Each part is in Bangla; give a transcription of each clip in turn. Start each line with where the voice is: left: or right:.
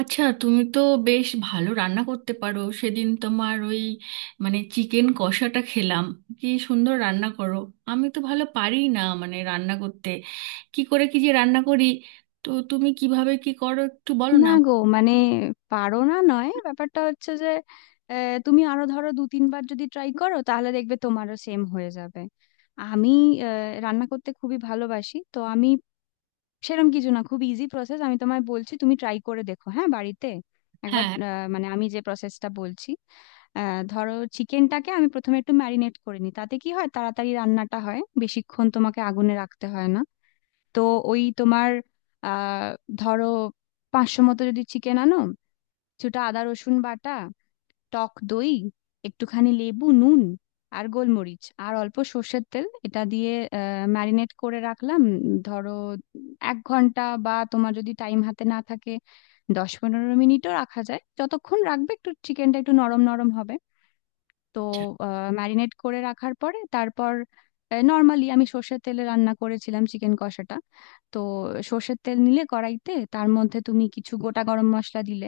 right: আচ্ছা, তুমি তো বেশ ভালো রান্না করতে পারো। সেদিন তোমার ওই চিকেন কষাটা খেলাম, কি সুন্দর রান্না করো! আমি তো ভালো পারি না রান্না করতে, কি করে কি যে রান্না করি। তো তুমি কিভাবে কি করো একটু বলো
left: না
right: না।
left: গো মানে পারো না নয় ব্যাপারটা হচ্ছে যে তুমি আরো ধরো 2-3 বার যদি ট্রাই করো তাহলে দেখবে তোমারও সেম হয়ে যাবে। আমি আহ, রান্না করতে খুবই ভালোবাসি তো। আমি সেরকম কিছু না, খুব ইজি প্রসেস। আমি তোমায় বলছি তুমি ট্রাই করে দেখো, হ্যাঁ, বাড়িতে একবার।
right: হ্যাঁ।
left: মানে আমি যে প্রসেসটা বলছি, ধরো চিকেনটাকে আমি প্রথমে একটু ম্যারিনেট করে নিই, তাতে কি হয় তাড়াতাড়ি রান্নাটা হয়, বেশিক্ষণ তোমাকে আগুনে রাখতে হয় না। তো ওই তোমার আহ ধরো 500 মতো যদি চিকেন আনো, কিছুটা আদা রসুন বাটা, টক দই, একটুখানি লেবু নুন, আর গোলমরিচ আর অল্প সর্ষের তেল, এটা দিয়ে ম্যারিনেট করে রাখলাম, ধরো 1 ঘন্টা, বা তোমার যদি টাইম হাতে না থাকে দশ পনেরো মিনিটও রাখা যায়। যতক্ষণ রাখবে একটু চিকেনটা একটু নরম নরম হবে। তো
right: আচ্ছা।
left: ম্যারিনেট করে রাখার পরে তারপর নর্মালি আমি সর্ষের তেলে রান্না করেছিলাম চিকেন কষাটা। তো সর্ষের তেল নিলে কড়াইতে তার মধ্যে তুমি কিছু গোটা গরম মশলা দিলে,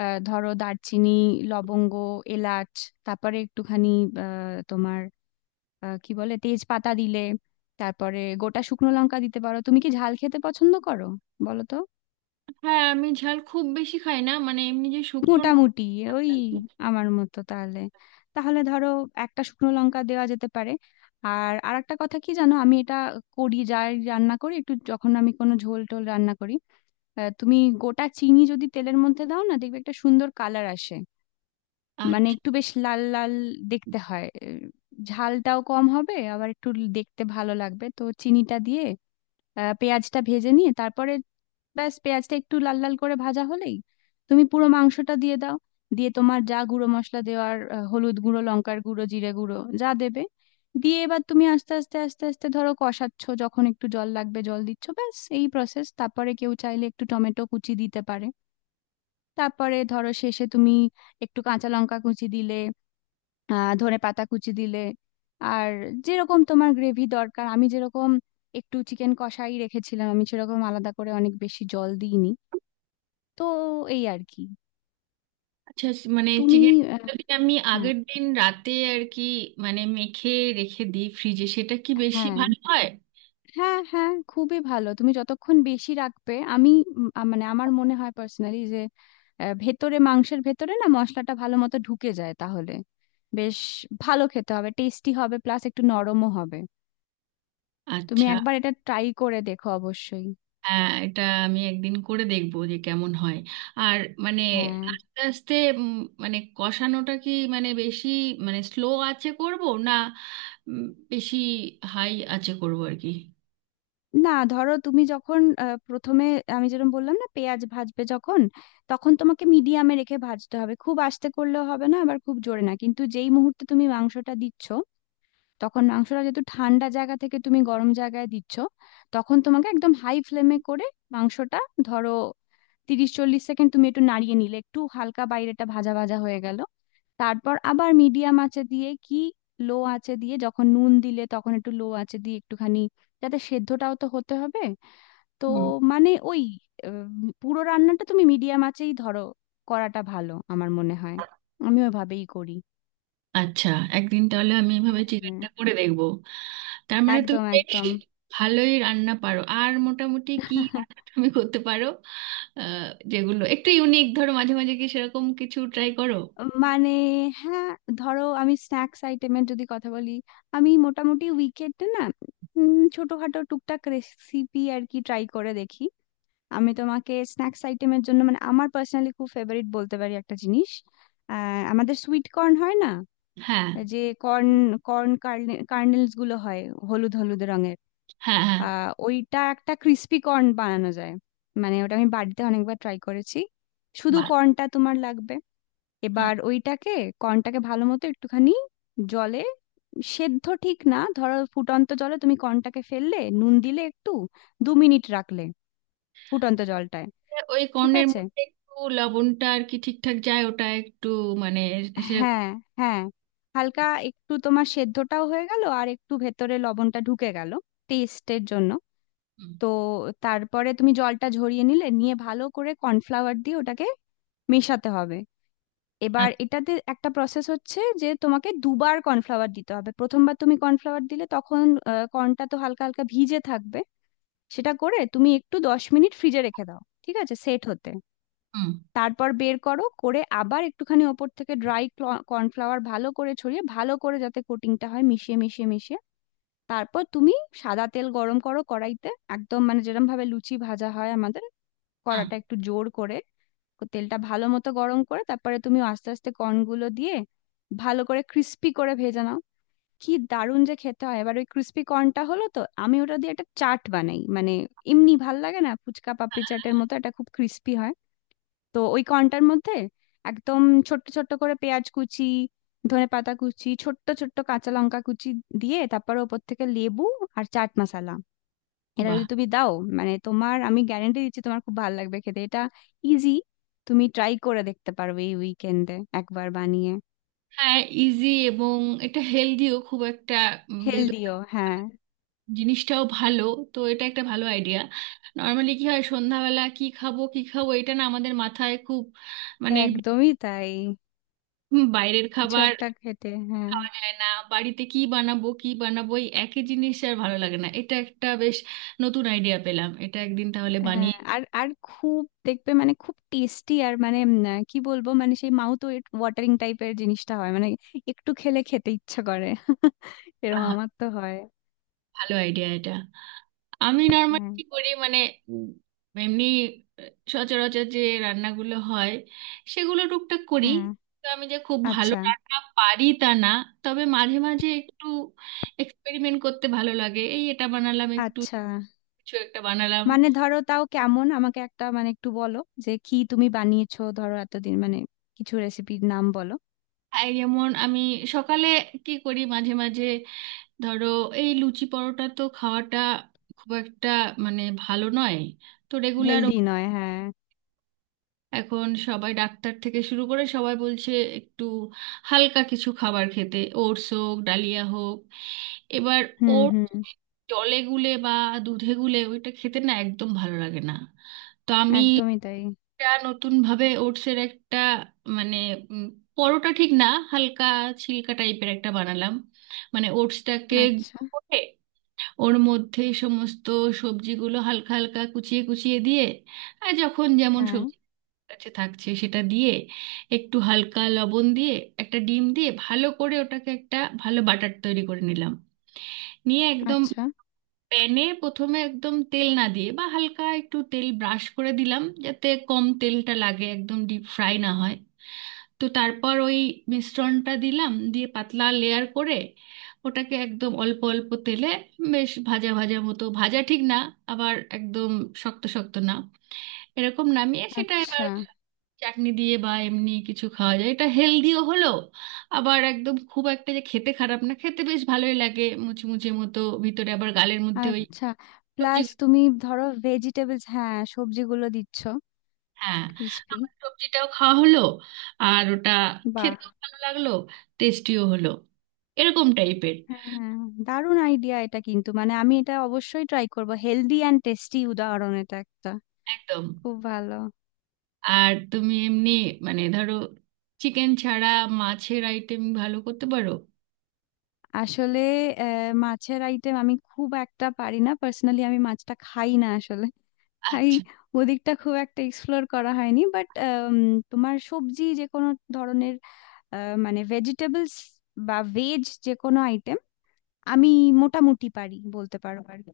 left: ধরো দারচিনি, লবঙ্গ, এলাচ, তারপরে একটুখানি আহ, তোমার আহ, কি বলে তেজপাতা দিলে, তারপরে গোটা শুকনো লঙ্কা দিতে পারো। তুমি কি ঝাল খেতে পছন্দ করো, বলো তো?
right: হ্যাঁ, আমি ঝাল খুব বেশি খাই না, মানে এমনি, যে শুকনো না।
left: মোটামুটি ওই আমার মতো তাহলে। তাহলে ধরো একটা শুকনো লঙ্কা দেওয়া যেতে পারে। আর আরেকটা কথা কি জানো, আমি এটা করি, যাই রান্না করি, একটু যখন আমি কোনো ঝোল টোল রান্না করি, তুমি গোটা চিনি যদি তেলের মধ্যে দাও না, দেখবে একটা সুন্দর কালার আসে, মানে
right: আচ্ছা।
left: একটু বেশ লাল লাল দেখতে হয়। ঝালটাও কম হবে, আবার একটু দেখতে ভালো লাগবে। তো চিনিটা দিয়ে পেঁয়াজটা ভেজে নিয়ে তারপরে ব্যাস, পেঁয়াজটা একটু লাল লাল করে ভাজা হলেই তুমি পুরো মাংসটা দিয়ে দাও। দিয়ে তোমার যা গুঁড়ো মশলা দেওয়ার, হলুদ গুঁড়ো, লঙ্কার গুঁড়ো, জিরে গুঁড়ো, যা দেবে দিয়ে এবার তুমি আস্তে আস্তে আস্তে আস্তে ধরো কষাচ্ছ, যখন একটু জল লাগবে জল দিচ্ছ, ব্যাস এই প্রসেস। তারপরে কেউ চাইলে একটু টমেটো কুচি দিতে পারে। তারপরে ধরো শেষে তুমি একটু কাঁচা লঙ্কা কুচি দিলে, ধনে পাতা কুচি দিলে। আর যেরকম তোমার গ্রেভি দরকার, আমি যেরকম একটু চিকেন কষাই রেখেছিলাম, আমি সেরকম আলাদা করে অনেক বেশি জল দিইনি। তো এই আর কি।
right: আচ্ছা।
left: তুমি
right: চিকেন
left: আহ,
right: আমি
left: হ্যাঁ
right: আগের দিন রাতে আর কি, মেখে রেখে দিই ফ্রিজে, সেটা কি বেশি
left: হ্যাঁ
right: ভালো হয়?
left: হ্যাঁ হ্যাঁ খুবই ভালো, তুমি যতক্ষণ বেশি রাখবে। আমি মানে আমার মনে হয় পার্সোনালি যে ভেতরে মাংসের ভেতরে না মশলাটা ভালো মতো ঢুকে যায় তাহলে বেশ ভালো খেতে হবে, টেস্টি হবে, প্লাস একটু নরমও হবে। তুমি
right: আচ্ছা।
left: একবার এটা ট্রাই করে দেখো অবশ্যই।
right: হ্যাঁ, এটা আমি একদিন করে দেখবো যে কেমন হয়। আর মানে
left: হ্যাঁ।
right: আস্তে আস্তে উম, কষানোটা কি বেশি, স্লো আছে করব, না উম, বেশি হাই আছে করব আর কি।
left: না ধরো তুমি যখন প্রথমে আমি যেরকম বললাম না পেঁয়াজ ভাজবে যখন, তখন তোমাকে মিডিয়ামে রেখে ভাজতে হবে, খুব আস্তে করলেও হবে না, আবার খুব জোরে না। কিন্তু যেই মুহূর্তে তুমি মাংসটা দিচ্ছ, তখন মাংসটা যেহেতু ঠান্ডা জায়গা থেকে তুমি গরম জায়গায় দিচ্ছ, তখন তোমাকে একদম হাই ফ্লেমে করে মাংসটা ধরো 30-40 সেকেন্ড তুমি একটু নাড়িয়ে নিলে একটু হালকা বাইরেটা ভাজা ভাজা হয়ে গেল। তারপর আবার মিডিয়াম আঁচে দিয়ে কি লো আঁচে দিয়ে যখন নুন দিলে তখন একটু লো আঁচে দিয়ে একটুখানি, যাতে সেদ্ধটাও তো হতে হবে। তো
right: হুম।
left: মানে ওই উম, পুরো রান্নাটা তুমি মিডিয়াম আঁচেই ধরো করাটা ভালো আমার মনে হয়, আমি ওইভাবেই করি।
right: আচ্ছা, একদিন তাহলে আমি এভাবে
left: হ্যাঁ,
right: চিকেনটা করে দেখবো। তার মানে তুমি
left: একদম
right: বেশ
left: একদম।
right: ভালোই রান্না পারো। আর মোটামুটি কি রান্না তুমি করতে পারো? আহ, যেগুলো একটু ইউনিক ধরো, মাঝে মাঝে কি সেরকম কিছু ট্রাই করো?
left: মানে হ্যাঁ, ধরো আমি স্ন্যাক্স আইটেমের যদি কথা বলি, আমি মোটামুটি উইকেটে না ছোটখাটো টুকটাক রেসিপি আর কি ট্রাই করে দেখি। আমি তোমাকে স্ন্যাক্স আইটেমের জন্য মানে আমার পার্সোনালি খুব ফেভারিট বলতে পারি একটা জিনিস, আমাদের সুইট কর্ন হয় না,
right: হ্যাঁ,
left: যে কর্ন, কর্ন কার্নেলস গুলো হয় হলুদ হলুদ রঙের,
right: হ্যাঁ, হ্যাঁ।
left: ওইটা একটা ক্রিস্পি কর্ন বানানো যায়। মানে ওটা আমি বাড়িতে অনেকবার ট্রাই করেছি। শুধু
right: বাহ।
left: কর্নটা তোমার লাগবে।
right: হ্যাঁ।
left: এবার ওইটাকে কর্নটাকে ভালো মতো একটুখানি জলে সেদ্ধ ঠিক না, ধরো ফুটন্ত জলে তুমি কর্নটাকে ফেললে নুন দিলে একটু, 2 মিনিট রাখলে ফুটন্ত জলটায়।
right: ওই
left: ঠিক
right: কর্নের
left: আছে।
right: মধ্যে একটু লবণটা আর কি ঠিকঠাক যায়, ওটা একটু মানে সে।
left: হ্যাঁ হ্যাঁ, হালকা একটু তোমার সেদ্ধটাও হয়ে গেল আর একটু ভেতরে লবণটা ঢুকে গেল টেস্টের জন্য।
right: হুম।
left: তো তারপরে তুমি জলটা ঝরিয়ে নিলে, নিয়ে ভালো করে কর্নফ্লাওয়ার দিয়ে ওটাকে মেশাতে হবে। এবার
right: আচ্ছা।
left: এটাতে একটা প্রসেস হচ্ছে যে তোমাকে দুবার কর্নফ্লাওয়ার দিতে হবে, প্রথমবার তুমি কর্নফ্লাওয়ার দিলে তখন কর্নটা তো হালকা হালকা ভিজে থাকবে, সেটা করে তুমি একটু 10 মিনিট ফ্রিজে রেখে দাও, ঠিক আছে, সেট হতে।
right: হুম।
left: তারপর বের করো, করে আবার একটুখানি ওপর থেকে ড্রাই কর্নফ্লাওয়ার ভালো করে ছড়িয়ে ভালো করে যাতে কোটিংটা হয় মিশিয়ে মিশিয়ে মিশিয়ে। তারপর তুমি সাদা তেল গরম করো কড়াইতে, একদম মানে যেরকম ভাবে লুচি ভাজা হয় আমাদের,
right: হ্যাঁ।
left: কড়াটা একটু জোর করে তেলটা ভালো মতো গরম করে তারপরে তুমি আস্তে আস্তে কর্নগুলো দিয়ে ভালো করে ক্রিস্পি করে ভেজে নাও। কি দারুণ যে খেতে হয়! এবার ওই ক্রিস্পি কর্নটা হলো তো আমি ওটা দিয়ে একটা চাট বানাই, মানে এমনি ভাল লাগে না, ফুচকা পাপড়ি চাটের মতো, এটা খুব ক্রিস্পি হয়। তো ওই কর্নটার মধ্যে একদম ছোট্ট ছোট্ট করে পেঁয়াজ কুচি, ধনেপাতা কুচি, ছোট্ট ছোট্ট কাঁচা লঙ্কা কুচি দিয়ে তারপর ওপর থেকে লেবু আর চাট মশলা এটা
right: বাহ।
left: যদি তুমি দাও, মানে তোমার, আমি গ্যারেন্টি দিচ্ছি, তোমার খুব ভালো লাগবে খেতে এটা। ইজি, তুমি ট্রাই করে দেখতে পারবে এই উইকেন্ডে একবার বানিয়ে।
right: হ্যাঁ, ইজি, এবং এটা হেলদিও খুব একটা, যেহেতু
left: হেলদিও, হ্যাঁ,
right: জিনিসটাও ভালো। তো এটা একটা ভালো আইডিয়া। নর্মালি কি হয়, সন্ধ্যাবেলা কি খাবো কি খাবো এটা না আমাদের মাথায় খুব মানে
left: একদমই তাই,
right: হুম। বাইরের
left: কিছু
right: খাবার
left: একটা খেতে, হ্যাঁ
right: খাওয়া যায় না, বাড়িতে কি বানাবো কি বানাবো এই একই জিনিস আর ভালো লাগে না। এটা একটা বেশ নতুন আইডিয়া পেলাম, এটা একদিন তাহলে
left: হ্যাঁ।
right: বানিয়ে।
left: আর আর খুব দেখবে মানে খুব টেস্টি আর মানে কি বলবো, মানে সেই মাউথ ওয়াটারিং টাইপের জিনিসটা হয় মানে, একটু খেলে খেতে ইচ্ছা করে এরকম আমার তো হয়।
right: ভালো আইডিয়া এটা। আমি নর্মালি
left: হ্যাঁ
right: কি করি হুম, এমনি সচরাচর যে রান্নাগুলো হয় সেগুলো টুকটাক করি।
left: হ্যাঁ।
right: তো আমি যে খুব ভালো
left: আচ্ছা
right: রান্না পারি তা না, তবে মাঝে মাঝে একটু এক্সপেরিমেন্ট করতে ভালো লাগে। এই এটা বানালাম, একটু
left: আচ্ছা,
right: কিছু একটা বানালাম।
left: মানে ধরো তাও কেমন আমাকে একটা মানে একটু বলো, যে কি তুমি বানিয়েছো ধরো এতদিন, মানে কিছু রেসিপির নাম বলো।
right: আর যেমন আমি সকালে কি করি মাঝে মাঝে, ধরো এই লুচি পরোটা তো খাওয়াটা খুব একটা ভালো নয়। তো রেগুলার
left: হেলদি নয়, হ্যাঁ।
right: এখন সবাই ডাক্তার থেকে শুরু করে সবাই বলছে একটু হালকা কিছু খাবার খেতে, ওটস হোক ডালিয়া হোক। এবার
left: হুম
right: ওর
left: হুম।
right: জলে গুলে বা দুধে গুলে ওইটা খেতে না একদম ভালো লাগে না। তো আমি
left: একদমই তাই।
right: একটা নতুন ভাবে ওটসের একটা মানে উম, পরোটা ঠিক না, হালকা ছিলকা টাইপের একটা বানালাম। ওটসটাকে,
left: আচ্ছা,
right: ওর মধ্যেই সমস্ত সবজিগুলো হালকা হালকা কুচিয়ে কুচিয়ে দিয়ে, আর যখন যেমন
left: হ্যাঁ,
right: সবজি কাছে থাকছে সেটা দিয়ে, একটু হালকা লবণ দিয়ে, একটা ডিম দিয়ে ভালো করে ওটাকে একটা ভালো বাটার তৈরি করে নিলাম। নিয়ে একদম
left: আচ্ছা
right: প্যানে প্রথমে একদম তেল না দিয়ে বা হালকা একটু তেল ব্রাশ করে দিলাম, যাতে কম তেলটা লাগে, একদম ডিপ ফ্রাই না হয়। তো তারপর ওই মিশ্রণটা দিলাম, দিয়ে পাতলা লেয়ার করে ওটাকে একদম অল্প অল্প তেলে বেশ ভাজা ভাজা মতো, ভাজা ঠিক না, আবার একদম শক্ত শক্ত না, এরকম নামিয়ে সেটা
left: আচ্ছা
right: এবার চাটনি দিয়ে বা এমনি কিছু খাওয়া যায়। এটা হেলদিও হলো, আবার একদম খুব একটা যে খেতে খারাপ, না, খেতে বেশ ভালোই লাগে মুচমুচে মতো, ভিতরে আবার গালের মধ্যে ওই।
left: আচ্ছা। প্লাস তুমি ধরো ভেজিটেবলস, হ্যাঁ, সবজিগুলো দিচ্ছ,
right: হ্যাঁ।
left: ক্রিস্পি।
right: আমার সবজিটাও খাওয়া হলো, আর ওটা
left: বাহ,
right: খেতেও ভালো লাগলো, টেস্টিও হলো, এরকম টাইপের।
left: হ্যাঁ, দারুণ আইডিয়া এটা কিন্তু, মানে আমি এটা অবশ্যই ট্রাই করব। হেলদি অ্যান্ড টেস্টি উদাহরণ এটা একটা,
right: একদম।
left: খুব ভালো।
right: আর তুমি এমনি ধরো চিকেন ছাড়া মাছের আইটেম ভালো করতে পারো?
left: আসলে মাছের আইটেম আমি খুব একটা পারি না, পার্সোনালি আমি মাছটা খাই না আসলে, তাই
right: আচ্ছা।
left: ওদিকটা খুব একটা এক্সপ্লোর করা হয়নি। বাট তোমার সবজি, যে কোনো ধরনের, মানে ভেজিটেবলস বা ভেজ, যে কোনো আইটেম আমি মোটামুটি পারি বলতে পারো আর কি।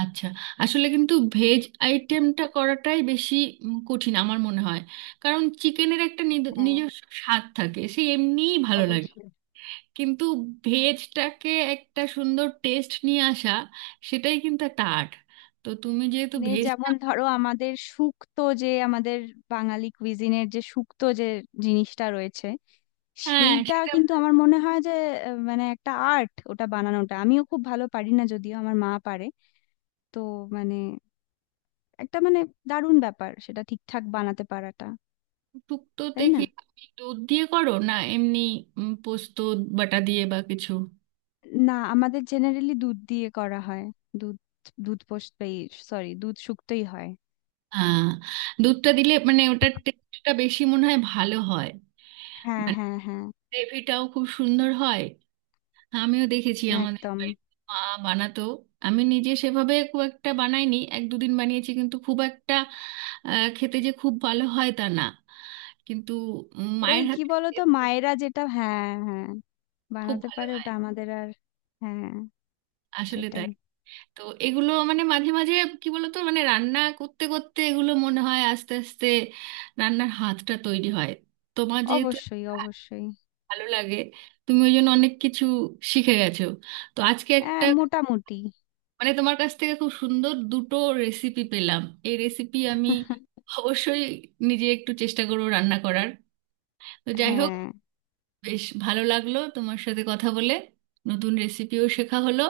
right: আচ্ছা, আসলে কিন্তু ভেজ আইটেমটা করাটাই বেশি কঠিন আমার মনে হয়। কারণ চিকেনের একটা নিজস্ব স্বাদ থাকে, সে এমনিই ভালো লাগে, কিন্তু ভেজটাকে একটা সুন্দর টেস্ট নিয়ে আসা সেটাই কিন্তু একটা আর্ট। তো তুমি যেহেতু
left: মানে
right: ভেজটা।
left: যেমন ধরো আমাদের শুক্তো যে, আমাদের বাঙালি কুইজিনের যে শুক্তো যে জিনিসটা রয়েছে,
right: হ্যাঁ,
left: সেইটা
right: সেটা।
left: কিন্তু আমার মনে হয় যে মানে একটা আর্ট, ওটা বানানোটা আমিও খুব ভালো পারি না, যদিও আমার মা পারে। তো মানে একটা মানে দারুণ ব্যাপার সেটা ঠিকঠাক বানাতে পারাটা,
right: শুক্তোতে
left: তাই
right: কি
left: না?
right: তুমি দুধ দিয়ে করো, না এমনি পোস্ত বাটা দিয়ে বা কিছু?
left: না, আমাদের জেনারেলি দুধ দিয়ে করা হয়, দুধ, দুধ পোস্ত, সরি দুধ শুক্তোই হয়।
right: হ্যাঁ। দুধটা দিলে মানে ওটার টেস্টটা বেশি মনে হয় ভালো হয়,
left: হ্যাঁ
right: মানে
left: হ্যাঁ হ্যাঁ,
right: গ্রেভিটাও খুব সুন্দর হয়। আমিও দেখেছি আমাদের
left: একদম।
right: বাড়িতে মা বানাতো। আমি নিজে সেভাবে খুব একটা বানাইনি, এক দুদিন বানিয়েছি, কিন্তু খুব একটা খেতে যে খুব ভালো হয় তা না। কিন্তু উম,
left: ওই
right: মায়ের
left: কি
right: হাতে
left: বলতো
right: খেতে
left: মায়েরা যেটা, হ্যাঁ হ্যাঁ,
right: খুব
left: বানাতে
right: ভালো
left: পারে
right: হয়।
left: ওটা আমাদের আর। হ্যাঁ
right: আসলে
left: সেটাই।
right: তাই। তো এগুলো মানে মাঝে মাঝে কি বলতো, রান্না করতে করতে এগুলো মনে হয় আস্তে আস্তে রান্নার হাতটা তৈরি হয়। তোমার যেহেতু
left: অবশ্যই অবশ্যই।
right: ভালো লাগে, তুমি ওই জন্য অনেক কিছু শিখে গেছো। তো আজকে
left: হ্যাঁ
right: একটা
left: মোটামুটি।
right: তোমার কাছ থেকে খুব সুন্দর দুটো রেসিপি পেলাম। এই রেসিপি আমি অবশ্যই নিজে একটু চেষ্টা করব রান্না করার। তো যাই হোক,
left: হ্যাঁ।
right: বেশ ভালো লাগলো তোমার সাথে কথা বলে, নতুন রেসিপিও শেখা হলো।